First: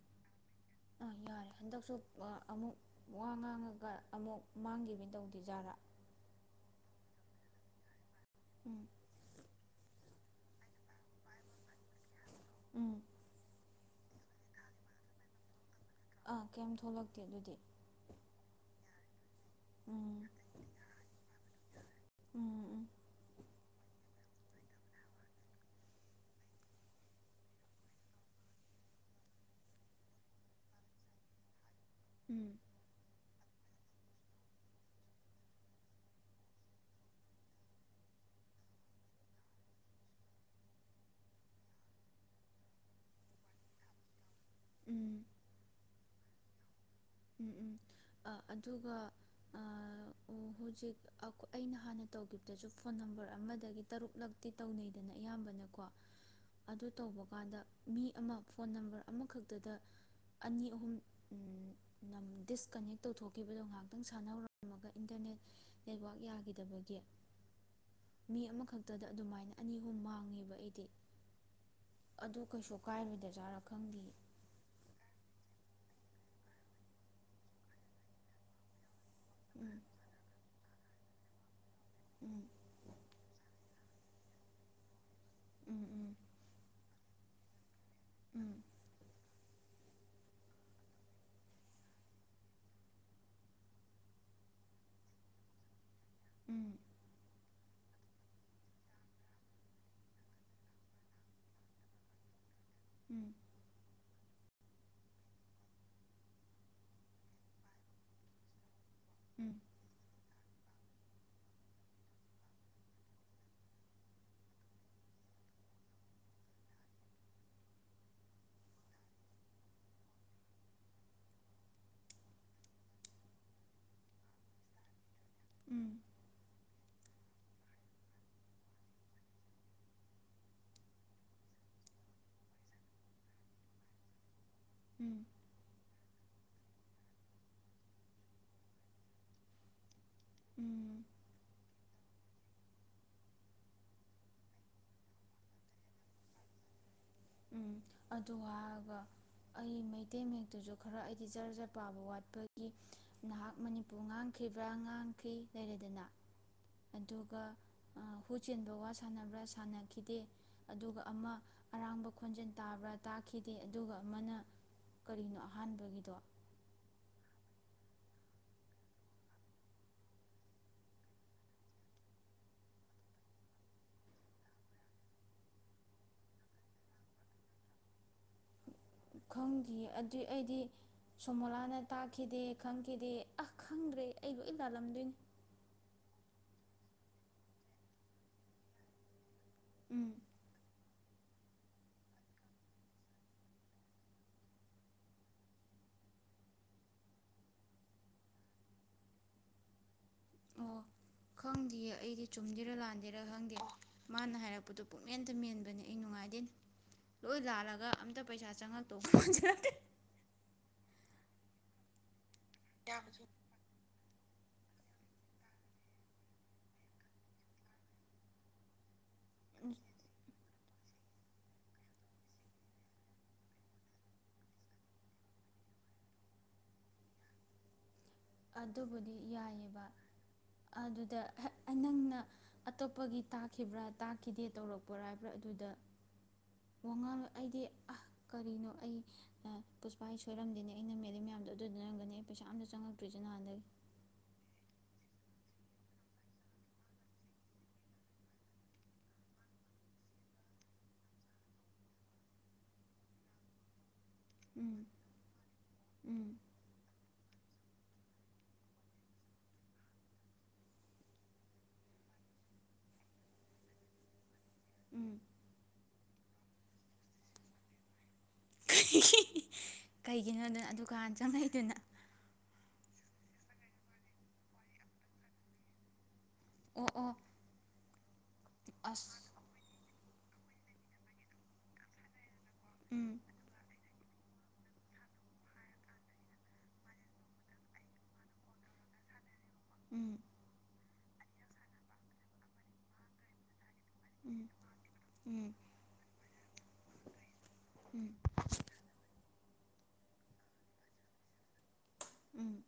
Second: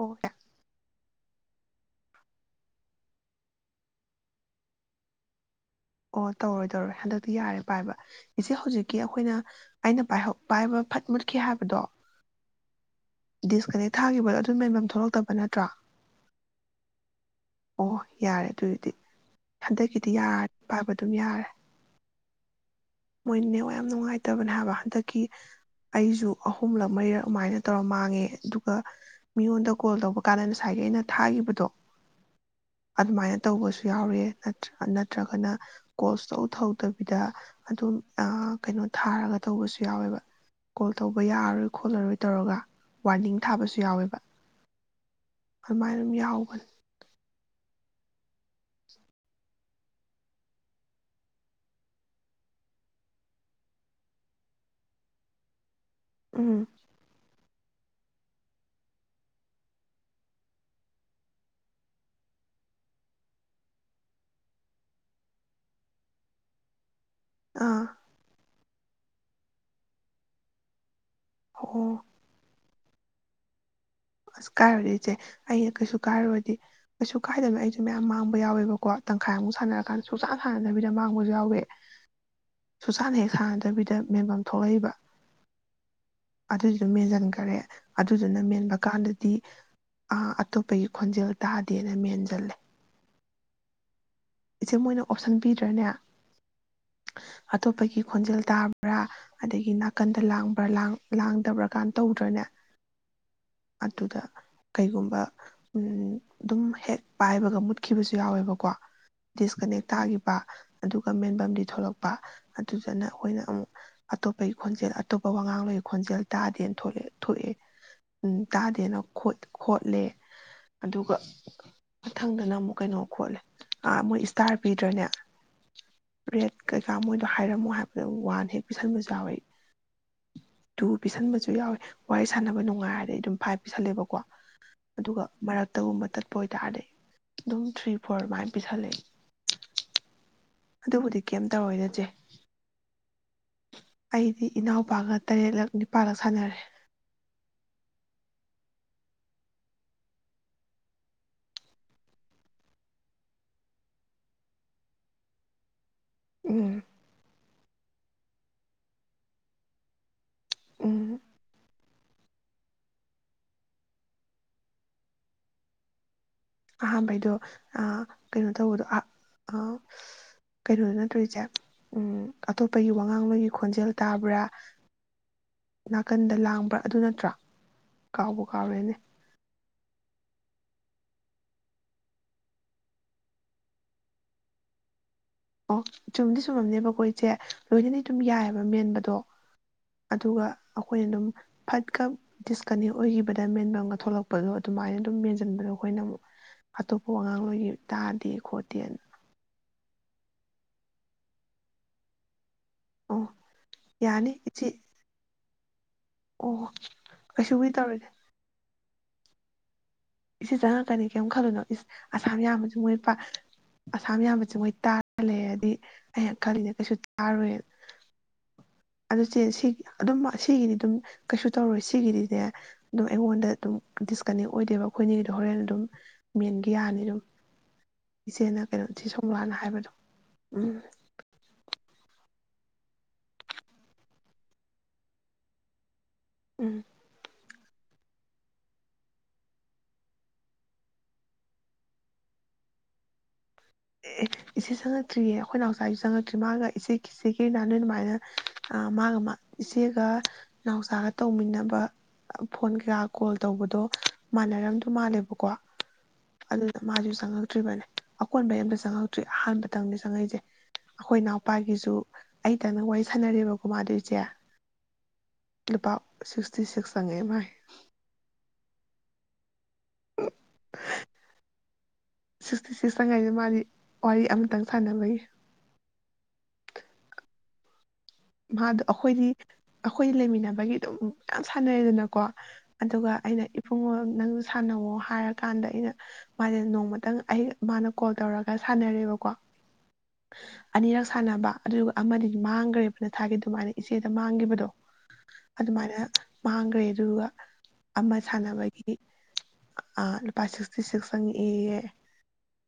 ꯑꯣꯠ ꯑꯥ ꯌꯥꯔꯦ ꯍꯟꯗꯛꯁꯨ ꯑꯃꯨꯛ ꯋꯥ ꯉꯥꯡꯉꯒ ꯑꯃꯨꯛ ꯃꯥꯡꯈꯤꯕꯅ ꯇꯧꯗꯦꯖꯥꯠꯔꯥ ꯑꯣ ꯇꯧꯔꯣꯏ ꯇꯧꯔꯣꯏ ꯍꯟꯗꯛꯇꯤ ꯌꯥꯔꯦ ꯄꯥꯏꯕ ꯏꯆꯦ ꯎꯝ ꯍꯧꯖꯤꯛꯀꯤ ꯑꯩꯈꯣꯏꯅ ꯑꯩꯅ ꯄꯥꯏꯕ ꯐꯠ ꯃꯨꯠꯈꯤ ꯍꯥꯏꯕꯗꯣ ꯎꯝ ꯗꯤꯁꯀꯅꯦꯛ ꯊꯥꯈꯤꯕꯗꯣ ꯑꯗꯨꯝ ꯃꯦꯟꯐꯝ ꯊꯣꯛꯂꯛꯇꯕ ꯅꯠꯇ꯭ꯔꯥ ꯑꯥ ꯀꯩꯝ ꯊꯣꯛꯂꯛꯇꯦ ꯑꯗꯨꯗꯤ ꯑꯣ ꯌꯥꯔꯦ ꯑꯗꯨꯏꯗꯤ ꯍꯟꯗꯛꯀꯤꯗꯤ ꯎꯝ ꯌꯥꯔ ꯄꯥꯕ ꯑꯗꯨꯝ ꯌꯥꯔꯦ ꯎꯝ ꯎꯝ ꯃꯣꯏꯅꯦ ꯌꯥꯝ ꯅꯨꯡꯉꯥꯏꯇꯕꯅꯦ ꯍꯥꯏꯕ ꯍꯟꯗꯛꯀꯤ ꯑꯩꯁꯨ ꯑꯍꯨꯝꯂꯛ ꯃꯔꯤꯔꯛ ꯑꯗꯨꯃꯥꯏꯅ ꯇꯧꯔ ꯃꯥꯡꯉꯦ ꯑꯗꯨꯒ ꯃꯤꯉꯣꯟꯗ ꯀꯣꯜ ꯇꯧꯕ ꯀꯥꯟꯗ ꯉꯁꯥꯏꯒꯤ ꯑꯩꯅ ꯊꯥꯈꯤꯕꯗꯣ ꯎꯝ ꯑꯗꯨꯃꯥꯏꯅ ꯇꯧꯕꯁꯨ ꯌꯥꯎꯔꯤ꯭ꯔ ꯅꯠꯇ꯭ꯔꯒꯅ ꯀꯣꯁꯇꯧ ꯊꯧꯗꯕꯤꯗ ꯑꯗꯨꯝ ꯀꯩꯅꯣ ꯊꯥꯔꯒ ꯇꯧꯕꯁꯨ ꯌꯥꯎꯋꯦꯕ ꯀꯣꯜ ꯇꯧꯕ ꯌꯥꯔꯔꯣꯏ ꯈꯣꯠꯂꯔꯣꯏ ꯇꯧꯔꯒ ꯋꯥꯔꯅꯤꯡ ꯊꯥꯕꯁꯨ ꯌꯥꯎꯋꯦꯕ ꯎꯝ ꯐꯃꯥꯏ ꯑꯗꯨꯝ ꯌꯥꯎꯕ ꯎꯝ ꯎꯝ ꯑꯗꯨꯒ ꯍꯧꯖꯤꯛ ꯑꯩꯅ ꯍꯥꯟꯅ ꯇꯧꯈꯤꯕꯗꯁꯨ ꯐꯣꯟ ꯅꯝꯕꯔ ꯑꯃꯗꯒꯤ ꯇꯔꯨꯛꯂꯛꯇꯤ ꯇꯧꯅꯩꯗꯅ ꯑꯌꯥꯝꯕꯅꯀꯣ ꯎꯝ ꯑꯗꯨ ꯇꯧꯕ ꯀꯥꯟꯗ ꯃꯤ ꯑꯃ ꯐꯣꯟ ꯅꯝꯕꯔ ꯑꯃꯈꯛꯇꯗ ꯑꯅꯤ ꯑꯍꯨꯝ ꯗꯤꯁꯀꯅꯦꯛ ꯇꯧꯊꯣꯛꯈꯤꯕꯗꯣ ꯉꯥꯏꯍꯥꯛꯇꯪ ꯁꯥꯟꯅꯔꯝꯃꯒ ꯏꯟꯇꯔꯅꯦꯠ ꯅꯦꯠꯋꯥꯛ ꯌꯥꯈꯤꯗꯕꯒꯤ ꯑꯥ ꯃꯤꯅꯤ ꯑꯃꯈꯛꯇꯗ ꯑꯗꯨꯃꯥꯏꯅ ꯑꯅꯤ ꯑꯍꯨꯝ ꯃꯥꯡꯉꯦꯕ ꯑꯩꯗꯤ ꯑꯣ ꯑꯗꯨ ꯀꯩꯁꯨ ꯑꯀꯥꯏꯕꯤꯗ ꯆꯥꯔꯥ ꯈꯪꯗꯦ ꯑꯁ ꯀꯥꯏꯔꯨꯔꯗꯤ ꯏꯆꯦ ꯑꯩꯅ ꯀꯩꯁꯨ ꯀꯥꯏꯔꯨꯔꯗꯤ ꯀꯩꯁꯨ ꯀꯥꯏꯗꯅ ꯑꯩꯁꯨ ꯃꯌꯥꯝ ꯃꯥꯡꯕ ꯌꯥꯎꯋꯦꯕꯀꯣ ꯎꯝ ꯇꯪꯈꯥꯏꯨꯛꯥꯟꯅꯔꯀꯥꯟꯗꯁꯨꯖꯥꯅ ꯁꯥꯟꯅꯕꯤꯗ ꯃꯥꯡꯕꯁꯨ ꯌꯥꯎꯋꯦ ꯎꯝ ꯁꯁꯥꯟꯗ ꯍ ꯁꯥꯟꯗ ꯆꯠꯇꯕꯤꯗ ꯃꯦꯟꯐꯝ ꯊꯣꯛꯂꯛꯏꯕ ꯎꯝ ꯑꯇꯩ ꯑꯗꯨꯝꯖ ꯏꯔꯦ ꯑꯗꯨꯗꯨꯅ ꯎꯝ ꯃꯦꯟꯕ ꯑꯗꯨꯗꯤ ꯑꯇꯣꯞꯄꯒꯤ ꯈꯣꯟꯖꯦꯜ ꯇꯥꯗꯦꯅ ꯃꯦꯟꯁꯤꯜꯂꯦ ꯏꯆꯦ ꯃꯣꯏꯅ ꯑꯣꯞꯁꯟ ꯄꯤꯗ꯭ꯔꯅꯦ ꯎꯝ ꯑꯇꯣꯞꯄꯒꯤ ꯈꯣꯟꯖꯦꯜ ꯇꯥꯕ꯭ꯔꯥ ꯑꯗꯒꯤ ꯅꯥꯀꯟꯗ ꯂꯥꯡꯕ꯭ꯔꯥ ꯂꯥꯡꯗꯕ꯭ꯔꯥ ꯀꯥꯟ ꯇꯧꯗ꯭ꯔꯅꯦ ꯎꯝ ꯑꯗꯨꯗ ꯀꯩꯒꯨꯝꯕ ꯎ ꯑꯗꯨꯝ ꯍꯦꯛ ꯄꯥꯏꯕꯒ ꯃꯨꯠꯈꯤꯕꯁꯨ ꯌꯥꯎꯋꯦꯕꯀꯣ ꯎꯝ ꯎꯝ ꯗꯤꯁꯀꯅꯦꯛ ꯇꯈꯤꯕ ꯑꯗꯨꯒ ꯃꯦꯟꯐꯝꯗꯤ ꯊꯣꯛꯂꯛꯄ ꯑꯗꯨꯗꯅ ꯑꯩꯈꯣꯏꯅ ꯑꯃꯨꯛ ꯑꯇꯣꯞꯄꯒꯤ ꯈꯣꯟꯖꯦꯜ ꯑꯇꯣꯞꯄ ꯋꯥꯉꯥꯡꯕ ꯈꯣꯟꯖꯦꯜ ꯇꯥꯗꯦꯅ ꯊꯣꯛꯑꯦ ꯎ ꯇꯥꯗꯦꯅ ꯈꯣꯠꯂꯦ ꯑꯗꯨꯒ ꯃꯊꯪꯗꯅ ꯑꯃꯨꯛ ꯀꯩꯅꯣ ꯈꯣꯠꯂꯦ꯫ ꯑꯥ ꯃꯣꯏ ꯏꯁꯇꯥꯔ ꯄꯤꯗ꯭ꯔꯅꯦ ꯎꯝ ꯔꯦꯠ ꯀꯩꯀꯥ ꯃꯣꯏꯗꯣ ꯍꯥꯏꯔꯝꯃꯣ ꯍꯥꯏꯕꯗ ꯋꯥꯟ ꯍꯦꯛ ꯄꯤꯁꯟꯕꯁꯨ ꯌꯥꯎꯋꯤ ꯇꯨ ꯄꯤꯁꯟꯕꯁꯨ ꯌꯥꯎꯋꯏ ꯋꯥꯔꯤ ꯁꯥꯟꯅꯕ ꯅꯨꯡꯉꯥꯏꯔꯗꯤ ꯑꯗꯨꯝ ꯐꯥꯏꯚ ꯄꯤꯁꯜꯂꯦꯕꯀꯣ꯫ ꯑꯗꯨꯒ ꯎꯝ ꯎꯝ ꯃꯔꯛꯇꯒꯨꯝꯕ ꯇꯠꯄ ꯑꯣꯏꯇꯥꯔꯗꯤ ꯑꯗꯨꯝ ꯊ꯭ꯔꯤ ꯐꯣꯔ ꯑꯗꯨꯃꯥꯏ ꯄꯤꯁꯜꯂꯦ ꯎꯝ ꯑꯗꯨꯕꯨꯗꯤ ꯀꯩꯝꯇꯧꯔꯣꯏꯗ ꯆꯦ ꯑꯩꯗꯤ ꯏꯅꯥꯎꯄꯥꯒ ꯇꯔꯦꯠꯂꯛ ꯅꯤꯄꯥꯒ ꯁꯥꯟꯅꯔꯦ ꯎꯝ ꯑꯗꯨ ꯍꯥꯏꯒ ꯑꯩ ꯃꯩꯇꯩ ꯃꯛꯇꯨꯁꯨ ꯈꯔ ꯑꯩꯗꯤ ꯖꯔ ꯖꯔ ꯄꯥꯕ ꯋꯥꯠꯄꯒꯤ ꯅꯍꯥꯛ ꯃꯅꯤꯄꯨꯔ ꯉꯥꯡꯈꯤꯕ꯭ꯔꯥ ꯉꯥꯡꯈꯤ ꯂꯩꯔꯦꯗꯅ꯫ ꯎꯝ ꯑꯗꯨꯒ ꯍꯨ ꯆꯦꯟꯕ ꯋꯥ ꯁꯥꯟꯅꯕ꯭ꯔꯥ ꯁꯥꯟꯅꯈꯤꯗꯦ ꯑꯗꯨꯒ ꯎꯝ ꯑꯃ ꯑꯔꯥꯡꯕ ꯈꯣꯟꯖꯦꯜ ꯇꯥꯕ꯭ꯔꯥ ꯇꯥꯈꯤꯗꯦ ꯑꯗꯨꯒ ꯑꯃꯅ ꯀꯔꯤꯅꯣ ꯑꯍꯥꯟꯕꯒꯤꯗꯣ ꯑꯍꯥꯟꯕꯩꯗꯣ ꯑꯥ ꯀꯩꯅꯣ ꯇꯧꯕꯗꯣ ꯀꯩꯅꯣ ꯅꯠꯇꯔꯣ ꯏꯆꯦ ꯑꯇꯣꯞꯄꯒꯤ ꯋꯥꯉꯥꯡꯕꯒꯤ ꯈꯣꯟꯖꯦꯜ ꯇꯥꯕ꯭ꯔꯥ ꯅꯥꯀꯟꯗ ꯂꯥꯡꯕ꯭ꯔꯥ ꯑꯗꯨ ꯅꯠꯇ꯭ꯔꯣ ꯀꯥꯎꯕꯨ ꯀꯥꯎꯔꯦꯅꯦ ꯈꯪꯗꯤꯌꯦ ꯑꯗꯨꯏ ꯑꯩꯗꯤ ꯁꯣꯃꯣꯂꯥꯅ ꯇꯥꯛꯈꯤꯗꯦ ꯈꯪꯈꯤꯗꯦ ꯑꯥ ꯈꯪꯗ꯭ꯔꯦ ꯑꯩ ꯂꯣꯏ ꯂꯥꯜꯂꯝꯗꯣꯏꯅꯤ꯫ ꯑꯣ ꯆꯨꯝꯗꯤ ꯁꯨꯝꯃꯝꯅꯦꯕꯀꯣ ꯏꯆꯦ ꯂꯣꯏꯅꯅ ꯑꯗꯨꯝ ꯌꯥꯏꯑꯕ ꯃꯦꯟꯕꯗꯣ ꯎꯝ ꯑꯗꯨꯒ ꯑꯩꯈꯣꯏꯅ ꯑꯗꯨꯝ ꯐꯠꯀ ꯗꯤꯁꯀꯅꯦꯛ ꯑꯣꯏꯈꯤꯕꯗ ꯃꯦꯟꯕꯒ ꯊꯣꯛꯂꯛꯄꯗꯣ ꯑꯗꯨꯃꯥꯏꯅ ꯑꯗꯨꯝ ꯃꯦꯟꯁꯤꯟꯕꯗꯣ ꯑꯩꯈꯣꯏꯅ ꯑꯃꯨꯛ ꯑꯇꯣꯞꯄ ꯋꯥꯉꯥꯡꯂꯣꯏꯒꯤ ꯇꯥꯗꯦ ꯈꯣꯠꯇꯦꯅ ꯑꯣ ꯈꯪꯗꯦꯌꯦ ꯑꯩꯗꯤ ꯆꯨꯝꯒꯔꯥ ꯂꯥꯟꯒꯦꯔꯥ ꯑꯣ ꯈꯪꯗꯦ ꯌꯥꯅꯤ ꯃꯥꯅ ꯏꯆꯦ ꯍꯥꯏꯔꯛꯄꯗꯣ ꯄꯨꯛꯃꯦꯟꯇ ꯃꯦꯟꯕꯅꯦ ꯑꯩ ꯅꯨꯡꯉꯥꯏꯗꯣꯏꯅꯦ ꯑꯣ ꯂꯣꯏ ꯀꯩꯁꯨꯕꯨꯗꯤ ꯂꯥꯜꯂꯒ ꯇꯧꯔꯣꯏꯗ ꯑꯝꯇ ꯄꯩꯁꯥ ꯆꯪꯉꯛ꯫ [unintelligible] ꯏꯆꯦ ꯆꯪꯉꯛꯀꯅꯤ ꯀꯩꯔꯝ ꯈꯜꯂꯨꯅꯣ ꯌꯥꯝꯕꯁꯨ ꯃꯣꯏ ꯄ ꯑꯁꯥꯝ ꯌꯥꯝꯕꯁꯦ ꯃꯣꯏ ꯇꯥꯔ ꯂꯩꯔꯗꯤ ꯑꯩ ꯈꯜꯂꯤꯅꯦ ꯀꯩꯁꯨ ꯇꯥꯔꯣꯏꯅ꯫ ꯑꯗꯨꯆꯦ ꯁꯤ ꯑꯗꯨꯝ ꯑꯁꯤꯒꯤꯗꯤ ꯑꯗꯨꯝ ꯀꯩꯁꯨ ꯇꯧꯔꯣꯏ ꯁꯤꯒꯤꯗꯤꯅꯦ ꯑꯗꯨꯝ ꯑꯩꯉꯣꯟꯗ ꯑꯗꯨꯝ ꯗꯤꯁꯀꯅꯦꯛ ꯑꯣꯏꯗꯦꯕ ꯑꯩꯈꯣꯏꯅꯤꯒꯤꯗꯤ ꯍꯣꯔꯦꯟ ꯑꯗꯨꯝ ꯃꯦꯟꯒꯤ ꯌꯥꯅꯤ ꯑꯗꯨꯝ ꯏꯆꯦꯅ ꯀꯩꯅꯣ ꯏꯆꯦ ꯑꯗꯨꯕꯨꯗꯤ ꯁꯣꯝꯂꯥꯅ ꯌꯥꯏꯑꯕ ꯍꯥꯏꯕꯗꯣ ꯎꯝ ꯑꯗꯨꯗ ꯅꯪꯅ ꯑꯇꯣꯞꯄꯒꯤ ꯇꯥꯈꯤꯕ꯭ꯔꯥ ꯇꯥꯈꯤꯗꯦ ꯇꯧꯔꯛꯄ꯭ꯔꯥ ꯍꯥꯏꯕ꯭ꯔꯥ ꯑꯗꯨꯗ ꯎꯝ ꯋꯥꯉꯥꯜ ꯑꯩꯗꯤ ꯀꯔꯤꯅꯣ ꯑꯩ ꯄꯨꯁꯄꯥ ꯑꯩ ꯁꯣꯏꯔꯝꯗꯣꯏꯅꯦ ꯑꯩꯅ ꯃꯦꯜꯂꯤ ꯃꯌꯥꯝꯗꯣ ꯑꯗꯨꯗ ꯑꯣꯏꯔꯝꯒꯅꯤ ꯑꯩ ꯄꯩꯁꯥ ꯑꯝꯇ ꯆꯪꯉꯛ꯫ ꯇꯔꯤꯁꯦ ꯅꯍꯟꯗꯩ꯫ ꯑꯦ ꯏꯆꯦ ꯆꯪꯉꯛꯇ꯭ꯔꯤꯌꯦ ꯑꯩꯈꯣꯏ ꯅꯥꯎꯆꯥꯁꯨ ꯆꯪꯉꯛꯇ꯭ꯔꯤ ꯃꯥꯒ ꯏꯆꯦ ꯆꯦꯒꯤ ꯅꯥꯟ ꯅꯣꯏ ꯑꯗꯨꯃꯥꯏꯅ ꯃꯥꯒ ꯏꯆꯦꯒ ꯅꯥꯎꯆꯥꯒ ꯇꯧꯃꯤꯟꯅꯕ ꯐꯣꯟ ꯀꯩꯀꯥ ꯀꯣꯜꯇꯧꯕꯗꯣ꯫ ꯎꯝ ꯃꯥꯟꯅꯔꯝꯗ ꯃꯥꯜꯂꯦꯕꯀꯣ ꯎꯝ ꯑꯗꯨꯅ ꯃꯥꯁꯨ ꯆꯪꯉꯛ ꯆꯪꯉꯛꯇꯔꯤ ꯕꯅꯦ ꯑꯀꯣꯟꯕ ꯑꯝꯇ ꯆꯪꯉꯛꯇ꯭ꯔꯤ ꯑꯍꯥꯟꯕꯗꯪꯅꯦ ꯆꯪꯉꯛꯏꯁꯦ ꯑꯩꯈꯣꯏ ꯏꯅꯥꯎꯄꯥꯒꯤꯁꯨ ꯑꯩꯇꯪ ꯋꯥꯔꯤ ꯁꯥꯟꯅꯔꯦꯕꯀꯣ ꯃꯥꯗꯣ ꯏꯆꯦ꯫ [inaudible] ꯂꯨꯄꯥ ꯁꯤꯛꯇꯤꯁꯤꯛ ꯆꯪꯉꯛꯑꯦ ꯃꯥꯏ꯫ ꯀꯩꯒꯤꯅꯣ ꯑꯥꯗꯨꯀꯥꯟ ꯆꯉꯥꯀꯦꯗꯨꯟ ꯁꯤꯛꯁꯇꯤ ꯁꯤꯛꯁꯇꯉꯩꯗ ꯃꯥꯒꯤ ꯋꯥꯔꯤ ꯑꯃꯇꯪ ꯁꯥꯟꯅꯕꯒꯤ ꯑꯣ ꯑꯣ ꯃꯥꯗꯣ ꯑꯁ ꯑꯩꯈꯣꯏꯒꯤ ꯑꯩꯈꯣꯏ ꯂꯩꯃꯤꯟꯅꯕꯒꯤ ꯑꯗꯨꯝ ꯌꯥꯝ ꯁꯥꯟꯅꯔꯦꯗꯅꯀꯣ ꯎꯝ ꯑꯗꯨꯒ ꯑꯩꯅ ꯏꯕꯨꯉꯣ ꯅꯪ ꯁꯥꯟꯅꯑꯣ ꯍꯥꯏꯔꯀꯥꯟꯗ ꯑꯩꯅ ꯃꯥꯁꯦ ꯅꯣꯡꯃꯇꯪ ꯑꯩ ꯃꯥꯅ ꯀꯣꯜ ꯇꯧꯔꯒ ꯁꯥꯟꯅꯔꯦꯕꯀꯣ ꯎꯝ ꯑꯅꯤꯔꯛ ꯁꯥꯟꯅꯕ ꯑꯗꯨꯒ ꯑꯃꯗꯤ ꯃꯥꯡꯈ꯭ꯔꯦꯕ ꯊꯥꯈꯤ ꯑꯗꯨꯃꯥꯏꯅ ꯏꯆꯦꯗ ꯎꯝ ꯃꯥꯡꯈꯤꯕꯗꯣ ꯎꯝ ꯑꯗꯨꯃꯥꯏꯅ ꯃꯥꯥꯡꯒ꯭ꯔꯦ ꯑꯗꯨꯒꯕ ꯎꯝ ꯑꯃ ꯁꯥꯟꯅꯕꯒꯤ ꯑ ꯂꯨꯄꯥ ꯁꯤꯛꯁꯇꯤ ꯁꯤꯛꯁ ꯇꯪꯑꯦꯌꯦ ꯎꯝ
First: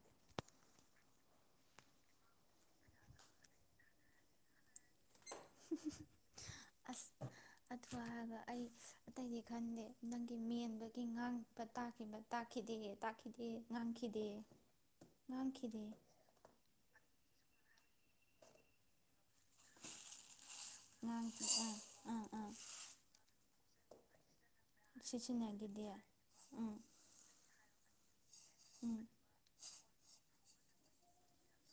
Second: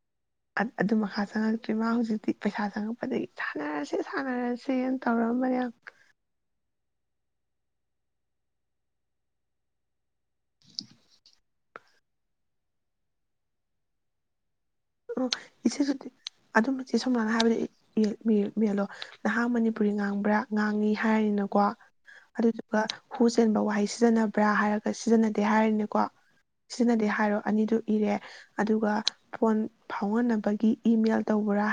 ꯑꯗꯨ ꯃꯈꯥ ꯆꯪꯉꯛꯇ꯭ꯔꯤ ꯃꯥ ꯍꯧꯖꯤꯛꯇꯤ ꯄꯩꯁꯥ ꯆꯪꯉꯛꯄꯗꯒꯤ ꯁꯥꯟꯅꯔꯁꯦ ꯁꯥꯟꯅꯔꯁꯦ ꯑꯁ ꯑꯗꯨ ꯍꯥꯏꯔꯒ ꯑꯩ ꯑꯇꯩꯗꯤ ꯈꯟꯗꯦ ꯅꯪꯒꯤ ꯃꯦꯟꯕꯒꯤ ꯉꯥꯡꯕ ꯇꯥꯛꯈꯤꯕ ꯇꯥꯛꯈꯤꯗꯦ ꯇꯥꯛꯈꯤꯗꯦ ꯉꯥꯡꯈꯤꯗꯦ ꯑꯣ ꯉꯥꯡꯈꯤꯗꯦ ꯏꯆꯦꯁꯨ ꯑꯗꯨꯝꯕ ꯁꯝꯅ ꯍꯥꯏꯅ ꯍꯥꯏꯕꯗ ꯌꯦꯜꯂꯣ ꯅꯍꯥꯟ ꯃꯅꯤꯄꯨꯔꯤ ꯉꯥꯡꯕ꯭ꯔꯥ ꯉꯥꯡꯉꯤ ꯉꯥꯡ ꯍꯥꯏꯔꯅꯤꯅꯀꯣ ꯑꯥ ꯑꯥ ꯑꯥ ꯑꯗꯨꯗꯨꯒ ꯍꯨ ꯆꯦꯟꯕ ꯋꯥꯍꯩꯁ ꯆꯅꯞ ꯭ꯔꯥ ꯍꯥꯏꯔꯒ ꯁꯤꯖꯤꯟꯅꯗꯦ ꯁꯤꯖꯤꯟꯅꯈꯤꯗꯦ ꯍꯥꯏꯔꯤꯅꯦꯀꯣ ꯎꯝ ꯁꯤꯖꯤꯟꯅꯗꯦ ꯍꯥꯏꯔꯣ ꯑꯅꯤꯗꯨ ꯏꯔꯦ ꯑꯗꯨꯒ ꯎꯝ ꯐꯣꯟ ꯍꯧꯥꯎꯍꯟꯅꯕꯒꯤ ꯏꯃꯦꯜ ꯇꯧꯕ꯭ꯔꯥ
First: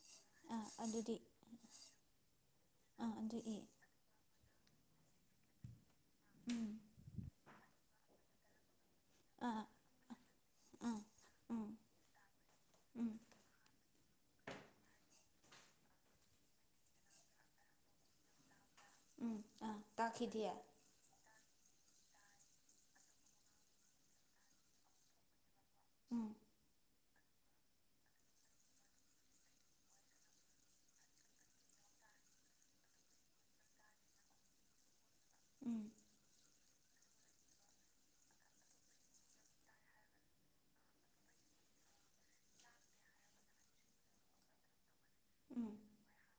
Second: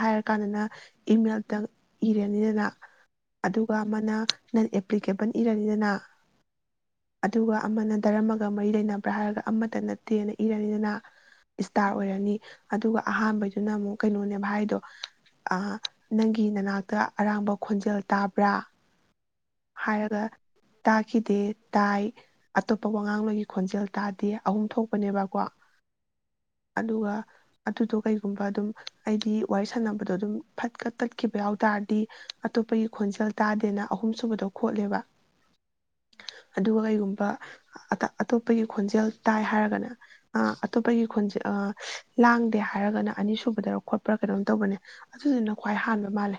ꯑꯥ ꯍꯥꯏꯔꯀꯥꯟꯗꯅ ꯑꯗꯨꯗꯤ ꯏꯃꯦꯜꯇꯪ ꯏꯔꯅꯤꯗꯅ ꯑꯥ ꯑꯗꯨ ꯏ ꯑꯗꯨꯒ ꯑꯃꯅ ꯅꯪ ꯑꯦꯄ꯭ꯂꯤꯀꯦꯕꯜ ꯏꯔꯅꯤꯗꯅ ꯎꯝ ꯑꯗꯨꯒ ꯑꯃꯅ ꯇꯔꯝꯒ ꯃꯔꯤ ꯂꯩꯅꯕ ꯭ꯔꯥ ꯍꯥꯏꯔꯒ ꯑꯥ ꯑꯃꯇ ꯅꯠꯇꯦꯅ ꯏꯔꯅꯤꯗꯅ ꯑꯥ ꯎꯝ ꯏꯁꯇꯥꯔ ꯑꯣꯏꯔꯅꯤ ꯑꯗꯨꯒ ꯎꯝ ꯑꯍꯥꯟꯕꯩꯗꯨꯅ ꯑꯃꯨꯛ ꯀꯩꯅꯣꯅꯦꯕ ꯍꯥꯏꯗꯣ ꯅꯪꯒꯤ ꯅꯅꯥꯛꯇ ꯑꯔꯥꯡꯕ ꯈꯣꯟꯖꯦꯜ ꯇꯥꯕ꯭ꯔꯥ ꯎꯝ ꯑꯥ ꯍꯥꯏꯔꯒ ꯇꯥꯈꯤꯗꯦ ꯇꯥꯈꯤꯗꯦ ꯇꯥꯏ ꯑꯇꯣꯞꯄ ꯋꯥꯉꯥꯡꯒꯤ ꯈꯣꯟꯖꯦꯜ ꯇꯥꯗꯦ ꯑꯍꯨꯝ ꯊꯣꯛꯄꯅꯦꯕꯀꯣ ꯎꯝ ꯑꯗꯨꯒ ꯑꯗꯨꯗꯣ ꯀꯩꯒꯨꯝꯕ ꯑꯗꯨꯝ ꯑꯩꯗꯤ ꯋꯥꯔꯤ ꯁꯥꯟꯅꯕꯗꯣ ꯑꯗꯨꯝ ꯐꯠꯀ ꯇꯠꯈꯤꯕ ꯌꯥꯎ ꯇꯥꯔꯗꯤ ꯑꯇꯣꯞꯄꯒꯤ ꯈꯣꯟꯖꯦꯜ ꯇꯥꯗꯦꯅ ꯑꯍꯨꯝ ꯁꯨꯕꯗꯣ ꯈꯣꯠꯂꯦꯕ ꯎꯝ ꯑꯗꯨꯒ ꯀꯩꯒꯨꯝ ꯑꯇꯣꯞꯄꯒꯤ ꯈꯣꯟꯖꯦꯜ ꯇꯥꯏ ꯍꯥꯏꯔꯒꯅ ꯑ ꯑꯇꯣꯞꯄꯒꯤ ꯈꯣꯟꯖꯦꯜ ꯑ ꯂꯥꯡꯗꯦ ꯍꯥꯏꯔꯒꯅ ꯑꯅꯤꯁꯨꯕꯗ ꯈꯣꯠꯄ꯭ꯔꯥ ꯀꯩꯅꯣꯝ ꯇꯧꯕꯅꯦ ꯑꯗꯨꯗꯨꯅ ꯎꯝ ꯈ꯭ꯋꯥꯏ ꯍꯥꯟꯕ ꯃꯥꯜꯂꯦ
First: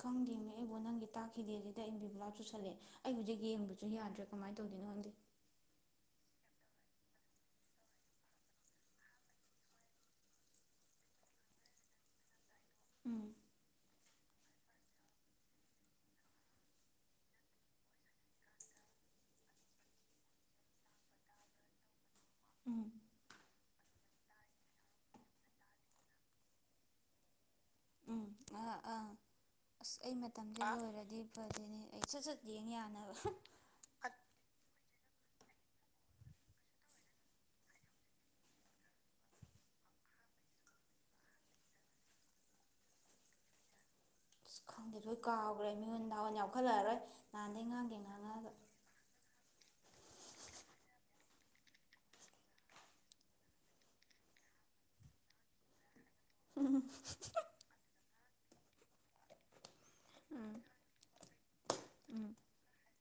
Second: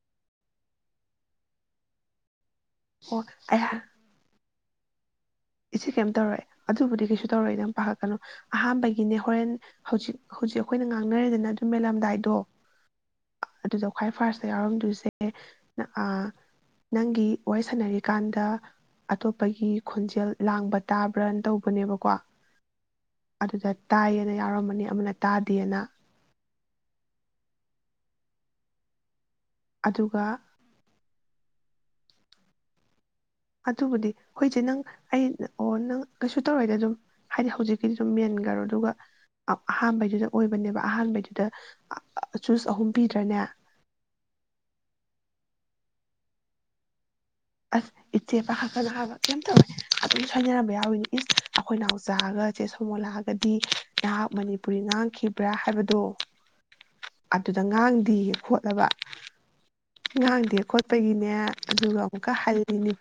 ꯈꯪꯗꯦꯅꯦ ꯑꯩꯕꯨ ꯅꯪꯒꯤ ꯇꯥꯈꯤꯗꯦ ꯑꯗꯨꯗ ꯏꯟꯕꯤꯕꯨ ꯜꯂꯛꯦ ꯑꯩ ꯑꯣ ꯍꯧꯖꯤꯛ ꯌꯦꯡꯕꯁꯨ ꯌꯥꯗ꯭ꯔꯦ ꯀꯃꯥꯏꯅ ꯅꯤꯅ ꯍꯗꯤ ꯏꯦ ꯀꯩꯝ ꯇꯧꯔꯛꯑꯦ ꯑꯗꯨꯕꯨꯗꯤ ꯀꯩꯁꯨ ꯇꯧꯔꯛꯏ ꯑꯗꯨꯝ ꯄꯥꯈꯠꯀꯅꯨ ꯑꯍꯥꯟꯕꯒꯤꯅꯦ ꯍꯣꯔꯦꯟ ꯍꯧꯖꯤꯛ ꯍꯧꯖꯤꯛ ꯑꯩꯈꯣꯏꯅ ꯉꯥꯡꯅꯔꯤꯦꯗꯅ ꯑꯗꯨꯝ ꯃꯦꯜꯂꯝꯗꯥꯏꯗꯣ ꯎꯝ ꯑꯗꯨ ꯆ ꯈ꯭ꯋꯥꯏ ꯐꯥꯔꯁꯇ ꯌꯥꯎꯔꯝꯗꯣꯏꯁꯦ ꯅꯪꯒꯤ ꯋꯥꯔꯤ ꯁꯥꯟꯅꯔꯤꯀꯥꯟꯗ ꯑꯇꯣꯞꯄꯒꯤ ꯈꯣꯟꯖꯦꯜ ꯂꯥꯡꯕ ꯇꯥꯕ꯭ꯔꯅ ꯇꯧꯕꯅꯦꯕꯀꯣ ꯎꯝ ꯑꯗꯨꯗ ꯇꯥꯏꯌꯦꯅ ꯌꯥꯎꯔꯝꯕꯅꯤ ꯑꯃꯅ ꯇꯥꯗꯦꯅ ꯎꯝ ꯑ ꯑꯥ ꯑꯁ ꯑꯩ ꯑꯗꯨꯒ ꯃꯇꯝ ꯆꯥ ꯑꯣꯏꯔꯗꯤ ꯐ ꯑꯗꯨꯅꯦ ꯑꯩ ꯁꯠ ꯁꯠ ꯌꯦꯡ ꯌꯥꯅꯕ ꯑꯗꯨꯕꯨꯗꯤ ꯑꯩꯣꯏꯁꯦ ꯅꯪ ꯑꯩ ꯑꯣ ꯅꯪ ꯀꯩꯁꯨ ꯇꯧꯔꯣꯏꯗꯤ ꯑꯗꯨꯝ ꯍꯥꯏꯗꯤ ꯍꯧꯖꯤꯛꯀꯤꯗꯤ ꯑꯗꯨꯝ ꯃꯦꯟꯈꯔꯣ ꯑꯗꯨꯒ ꯑꯍꯥꯟꯕꯩꯗꯨꯗ ꯑꯣꯏꯕꯅꯦꯕ ꯑꯍꯥꯟꯕꯩꯗꯨꯗ ꯆꯨꯁ ꯑꯍꯨꯝ ꯄꯤꯗ꯭ꯔꯅꯦ ꯑ ꯈꯪꯗꯦ ꯂꯣꯏ ꯀꯥꯎꯈ꯭ꯔꯦ ꯃꯤꯉꯣꯟ ꯗꯥꯛꯣꯟ ꯌꯥꯝꯈꯠꯂꯛꯑꯔꯣꯏ ꯅ ꯑꯁ ꯏꯆꯦ ꯄꯈꯛꯀꯅ ꯍꯥꯏꯕ ꯀꯩꯝ ꯇꯧꯋꯦ ꯑꯗꯨꯝ ꯁꯣꯏꯅꯔꯝꯕ ꯌꯥꯎꯋꯤꯅꯦ ꯏꯁ ꯑꯩꯈꯣꯏ ꯅꯥꯎꯆꯥꯒꯁꯦ ꯁꯣ ꯃꯣ ꯂꯥꯛꯑꯒꯗꯤ ꯉ ꯅꯍꯥꯛ ꯃꯅꯤꯄꯨꯔꯤ ꯉꯥꯡꯈꯤꯕ꯭ꯔꯥ ꯍꯥꯏꯕꯗꯣ ꯑꯗꯨꯗ ꯉꯥꯡꯗꯤ ꯍꯣꯠꯅꯕ ꯎꯝ ꯉꯥꯡꯗꯦ ꯈꯣꯠꯄꯒꯤꯅꯦ ꯑꯗꯨꯒ ꯎꯝ ꯅꯤ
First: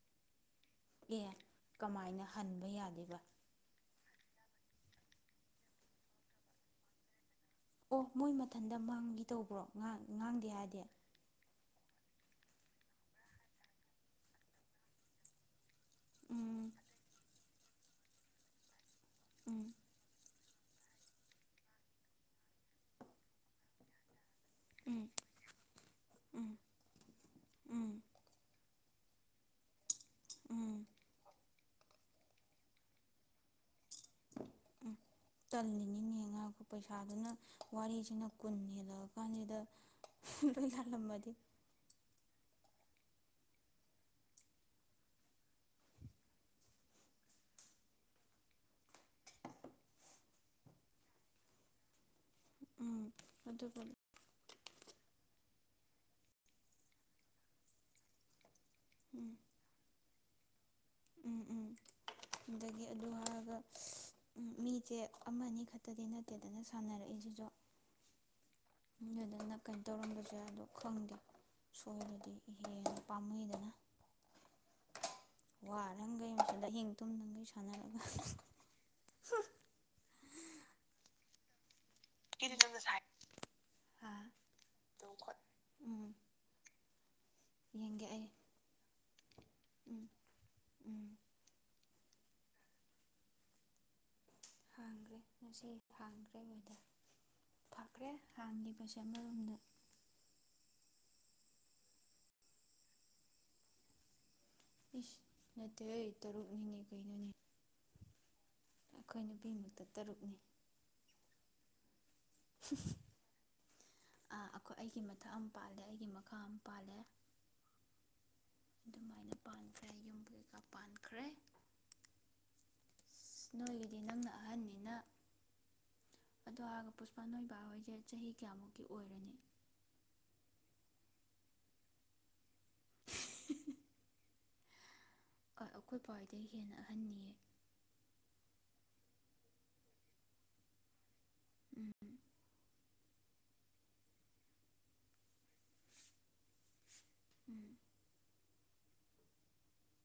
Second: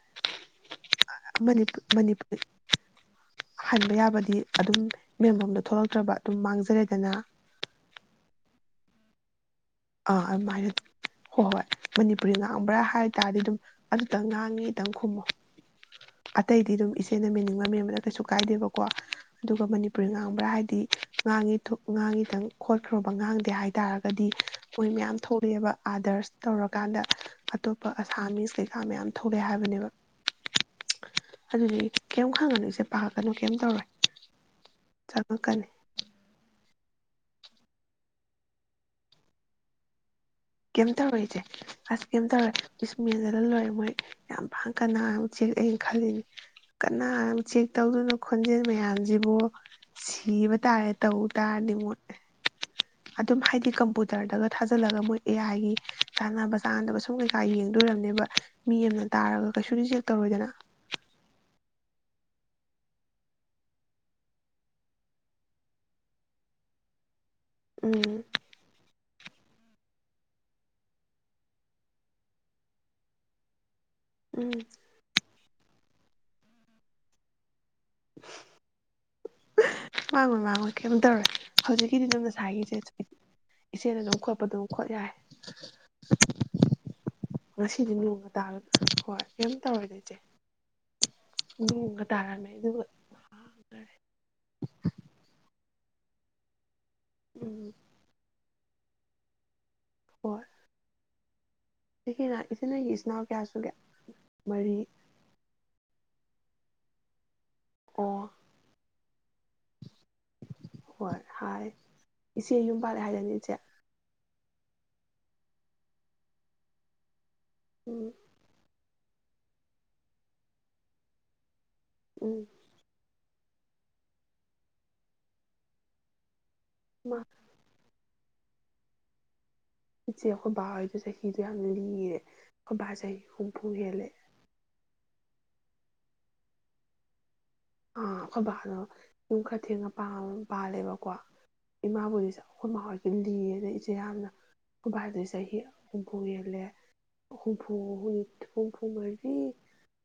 ꯑꯦ ꯀꯃꯥꯏꯅ ꯍꯟꯕ ꯌꯥꯗꯕ ꯍꯟꯕ ꯌꯥꯕꯗꯤ ꯑꯗꯨꯝ ꯃꯦꯟꯐꯝꯗ ꯊꯣꯛꯂꯛꯇ꯭ꯔꯕ ꯑꯗꯨꯝ ꯃꯥꯡꯖꯔꯦꯗꯅ ꯑꯣ ꯃꯣꯏ ꯃꯊꯟꯇ ꯃꯥꯡꯈꯤ ꯇꯧꯕ꯭ꯔꯣ ꯑꯥ ꯉꯥꯡꯗꯦ ꯑꯗꯨꯥꯏꯅ ꯍꯥꯏꯗꯤ ꯍꯣꯏ ꯍꯣꯏ ꯃꯅꯤꯄꯨꯔꯤ ꯉꯥꯡꯕ꯭ꯔꯥ ꯍꯥꯏ ꯇꯔꯗꯤ ꯑꯗꯨꯝ ꯑꯗꯨꯇꯪ ꯉꯥꯡꯉꯤꯇꯪ ꯈꯨꯝꯃꯣ ꯎꯝ ꯑꯇꯩꯗꯤ ꯑꯗꯨꯝ ꯏꯦ ꯅꯃꯤꯟꯅ ꯉꯝ ꯑꯃꯗ ꯀꯩꯁꯨ ꯀꯥꯏꯗꯦꯕ ꯀꯣ ꯎꯝ ꯑꯗꯨꯒ ꯃꯅꯤꯄꯨꯔꯤ ꯉꯥꯡꯕ꯭ꯔꯥ ꯍꯥꯏꯗꯤ ꯍꯥꯏꯗꯤ ꯉꯥꯡꯉꯤ ꯉꯥꯡꯉꯤꯗꯪ ꯈꯣꯠꯈ꯭ꯔꯣꯕ ꯉꯥꯡꯗꯦ ꯍꯥꯏꯇꯥꯥꯔꯒꯗꯤ ꯃꯣꯏ ꯎꯝ ꯃꯌꯥꯝ ꯊꯣꯛꯂꯑꯦꯕ ꯑꯥꯗꯔꯁ ꯇꯧꯔꯀꯥꯟꯗ ꯎꯝ ꯑꯇꯣꯞꯄ ꯑꯁꯥꯃꯤꯁ ꯀꯩ ꯆꯥ ꯃꯌꯥꯝ ꯊꯣꯛꯂꯦ ꯍꯥꯏꯕꯅꯦꯕ꯫ ꯎꯝ꯫ ꯑꯗꯨꯗꯤ ꯀꯩꯝ ꯈꯪꯉꯅꯨ ꯏꯁꯦ ꯄꯥꯈꯛꯀꯅꯨ ꯀꯩꯝ ꯇꯧꯔꯣꯏ꯫ ꯆꯪꯉꯛꯀꯅꯤ ꯇꯜꯅꯤꯅꯤꯅꯦꯉ ꯄꯩꯁꯥꯗꯨꯅ ꯋꯥꯔꯤꯁꯤꯅ ꯀꯨꯟ ꯍꯦꯜꯂꯛꯑ ꯀꯥꯟꯁꯤꯗ ꯀꯝ ꯇꯧꯔꯦ ꯏꯆꯦ ꯑꯁ ꯀꯝ ꯇꯧꯔꯣꯏ ꯏꯁ ꯃꯦꯟꯖꯍꯜ ꯂꯣꯏꯔꯦ ꯃꯣꯏ ꯌꯥꯝ ꯐꯥꯡ ꯀꯅꯥ ꯑꯃꯨꯛ ꯆꯦꯛꯂꯦꯅ ꯈꯜꯂꯤꯅꯤ ꯀꯅꯥ ꯑꯃꯨ ꯆꯦꯛ ꯇꯧꯗꯅꯣ ꯈꯣꯟꯖꯦꯜ ꯃꯌꯥꯝꯁꯤꯕꯨ ꯁꯤꯕ ꯇꯥꯔꯦ ꯇꯧ ꯇꯥꯔꯗꯤ ꯃꯣꯏ ꯎꯝ ꯑꯗꯨꯝ ꯍꯥꯏꯗꯤ ꯑꯗꯨꯒ ꯀꯝꯄꯨꯇꯔꯗꯒ ꯊꯥꯖꯤꯜꯂꯒ ꯃꯣꯏ ꯑꯦ ꯑꯥꯏꯒꯤ ꯆꯥꯅꯕ - ꯆꯥꯅꯕ ꯁꯨꯝ ꯀꯩꯀꯥ ꯌꯦꯡꯗꯣꯏꯔꯝꯅꯦꯕ꯫ ꯃꯤ ꯑꯃꯅ ꯎꯝ ꯇꯥꯔꯒ ꯀꯩꯁꯨꯗꯤ ꯇꯧꯔꯣꯏꯗꯅ ꯎꯝ ꯎꯝ ꯑꯗꯒꯤ ꯑꯗꯨ ꯍꯥꯏꯔꯒ ꯎꯝ ꯃꯤꯁꯦ ꯑꯃꯅꯤ ꯈꯛꯇꯗꯤ ꯅꯠꯇꯦꯗꯅ ꯁꯥꯟꯅꯔꯛꯏꯁꯤꯁꯨ ꯎꯝ꯫ ꯑꯗꯨꯗꯨ ꯅꯥ ꯀꯩꯅꯣ ꯇꯧꯔꯝꯕꯁꯦ ꯑꯗꯣ ꯈꯪꯗꯦ ꯁꯣꯏꯗꯗꯤ ꯏꯍꯦꯅ ꯄꯥꯝꯅꯩꯗꯅ ꯫ ꯎꯝ꯫ ꯋꯥ [unintelligible] ꯑꯍꯤꯡ ꯇꯨꯝꯗꯪ ꯒꯩ ꯁꯅꯔꯒ ꯃꯥꯡꯉ ꯃꯥꯡꯉꯣꯏ ꯀꯩꯝ ꯇꯧꯔꯦ ꯍꯧꯖꯤꯛꯀꯤꯗꯤ ꯑꯗꯨ ꯉꯁꯥꯏꯒꯤꯁꯦ ꯁꯥꯏ ꯏꯆꯦꯅ ꯍꯥ ꯑꯗꯨꯝ ꯈꯣꯠꯄ ꯑꯗꯨꯝ ꯈꯣꯠ ꯌꯥꯏ꯫ ꯇꯧꯈꯠ ꯎꯝ ꯉꯁꯤꯗꯤ ꯌꯦꯡꯒꯦ ꯅꯣꯡꯒ ꯑꯩ ꯇꯥꯒꯗꯅ ꯍꯣꯏ ꯀꯩꯝ ꯇꯧꯔꯣꯌꯗ ꯎꯝ ꯏꯆꯦ꯫ ꯎꯝ ꯇꯥꯔꯃꯦ ꯑꯗꯨꯒꯥ ꯍꯪꯒꯔꯦ꯫ ꯍꯥꯡꯈ꯭ꯔꯦ ꯉꯁꯤ ꯍꯥꯡꯈ꯭ꯔꯦ ꯃꯣꯏꯗ ꯎꯝ꯫ ꯍꯥꯟꯒꯤ ꯄꯁꯦ ꯑꯃꯔꯣꯝꯗ ꯍꯣꯏ꯫ ꯁꯤꯅ ꯏꯆꯦ ꯑꯩꯒꯤ ꯏꯆꯤꯟ ꯏꯅꯥꯎ ꯀꯌꯥ ꯁꯨꯒꯦ? ꯃꯔꯤ ꯏꯁ ꯅꯠ ꯇꯦꯍꯦ! ꯇꯔꯨꯛꯅꯤꯅꯦ ꯀꯩꯅꯣꯅꯦ ꯫ ꯑꯣ꯫ ꯈꯣꯏꯅ ꯅꯨꯄꯤ ꯃꯛꯇ ꯇꯔꯨꯛꯅꯤ꯫ ꯍꯣꯏ ꯍꯥꯏ ꯏꯆꯦ ꯌꯨꯝ ꯄꯜꯂꯦ ꯍꯥꯏ ꯗꯥꯌꯅꯦ ꯏꯆꯦ? ꯑꯥ ꯑꯩꯈꯣꯏ ꯑꯩꯒꯤ ꯃꯊꯛ ꯑꯃ ꯄꯥꯜꯂꯦ ꯑꯩꯒꯤ ꯃꯈꯥ ꯑꯃ ꯄꯥꯜꯂꯦ ꯎꯝ꯫ ꯑꯗꯨꯃꯥꯏꯅ ꯄꯥꯟꯈ꯭ꯔꯦ ꯌꯨꯝ ꯀꯩꯀꯥ ꯄꯥꯟꯈ꯭ꯔꯦ꯫ ꯎꯝ꯫ ꯅꯣꯏꯒꯤꯗꯤ ꯅꯪꯅ ꯑꯍꯟꯅꯤꯅ ꯑꯗꯣ ꯍꯔꯒ ꯃꯥ ꯄꯨꯁꯄꯥ ꯅꯣꯏꯕꯥꯥ ꯍꯣꯏꯁꯦ ꯆꯍꯤ ꯀꯌꯥꯃꯨꯛꯀꯤ ꯑꯣꯏꯔꯅꯤ? ꯏꯆ ꯑꯩꯈꯣꯏ ꯍꯗꯨ ꯆ ꯍꯗꯨ ꯌꯥꯝ ꯂꯤꯔꯦ ꯑꯩꯈꯣꯏ ꯁꯦ ꯍ ꯍꯨꯝꯄꯨ ꯍꯦꯂꯦ ꯑꯩꯈꯣꯏ ꯄ꯭ꯋꯥꯏꯗꯒꯤ ꯍꯦꯟꯅ ꯑꯍꯟꯅꯤꯌꯦ ꯑꯥ ꯑꯩꯈꯣꯏ ꯕꯥꯗꯣ ꯌꯨꯝ ꯈꯔ ꯊꯦꯡꯉ ꯄꯥꯜꯂꯦꯕꯀꯣ ꯎꯝ ꯏꯃꯥꯕꯨꯗꯤ ꯆ ꯑꯩꯈꯣꯏ ꯃꯈ ꯂꯤꯌꯦꯗ ꯏꯆꯦ ꯌꯥꯝꯅ ꯑꯈꯣꯏ ꯕꯥꯗꯤ ꯆꯍꯤ ꯍꯨꯝꯐꯨ ꯍꯦꯜꯂꯦ ꯍꯨꯝꯐꯨ ꯍꯨꯝꯐꯨ ꯃꯔꯤ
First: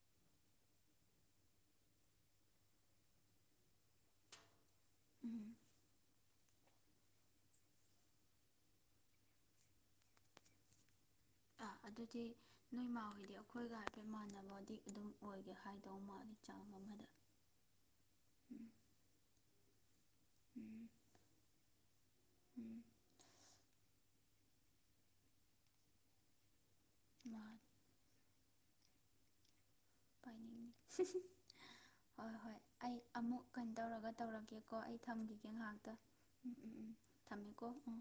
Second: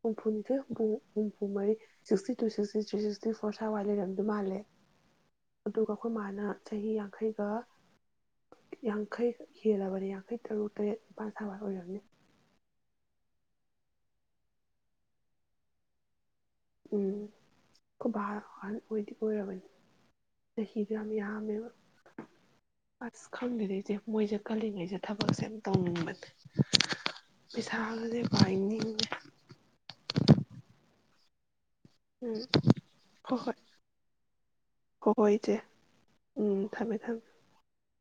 ꯍꯨꯝꯐꯨꯅꯤꯊꯣꯏ ꯍꯨꯝꯐꯨ ꯍꯨꯝꯐꯨ ꯃꯔꯤ sixty two sixty three sixty four ꯁꯋꯥꯏ ꯂꯩꯔꯝꯗꯧ ꯃꯥꯜꯂꯦ ꯎꯝ ꯑꯗꯨꯒ ꯑꯈꯣꯏ ꯃꯥ ꯅ ꯆꯍꯤ ꯌꯥꯡꯈꯩꯒ ꯌꯥꯡꯈꯩ ꯍꯦꯜꯂꯕꯅꯤ ꯌꯥꯡꯈꯩ ꯇꯔꯨꯛ ꯇꯔꯦꯠ ꯅꯤꯄꯥꯜ ꯁꯋꯥꯏ ꯑ ꯑꯣꯏꯔꯝꯅꯤ ꯑꯗꯨꯗꯤ ꯅꯣꯏ ꯃꯥ ꯍꯣꯏꯗꯤ ꯑꯩꯈꯣꯏꯒ ꯍꯥꯏꯐꯦꯠ ꯃꯥꯟꯅꯕꯗꯤ ꯑꯗꯨꯝ ꯑꯣꯏꯒꯦ ꯍꯥꯏꯗꯧ ꯃꯥꯜꯂꯤ ꯆꯥ ꯎꯝ ꯈꯨꯕꯥ ꯑꯍꯜ ꯑꯣꯏꯗꯤ ꯑꯣꯏꯔꯕꯅꯤ ꯎꯝ ꯆꯍꯤꯗꯣ ꯌꯥꯝ ꯌꯥꯝꯃꯦꯕ ꯎꯝ ꯑꯁ ꯈꯪꯗꯦꯗ ꯏꯆꯦ ꯃꯣꯏꯁꯦ ꯀꯜꯂꯤꯉꯩꯁꯦ ꯊꯕꯛꯁꯦ ꯌꯥꯝ ꯇꯧꯅꯤꯡꯕꯅꯦ ꯃꯥ ꯄꯩꯁꯥꯒꯁꯦ ꯄꯥꯏꯅꯤꯡꯉꯦ [unintelligible] ꯍꯣꯏ ꯎꯝ ꯍꯣꯏ ꯑꯩ ꯍꯣꯏ ꯑꯃꯨꯛ ꯍꯣꯏ ꯀꯩꯅꯣ ꯇꯧꯔꯒ ꯇꯧꯔꯛꯀꯦꯀꯣ ꯑꯩ ꯍꯣꯏ ꯍꯣꯏ ꯊꯝꯒꯤꯒꯦ ꯏꯆꯦ ꯉꯥꯏꯍꯥꯛꯇ ꯎꯝ ꯎꯝ ꯎꯝ ꯊꯝꯃꯦ ꯊꯝꯃꯦ ꯊꯝꯃꯦꯀꯣ ꯎꯝ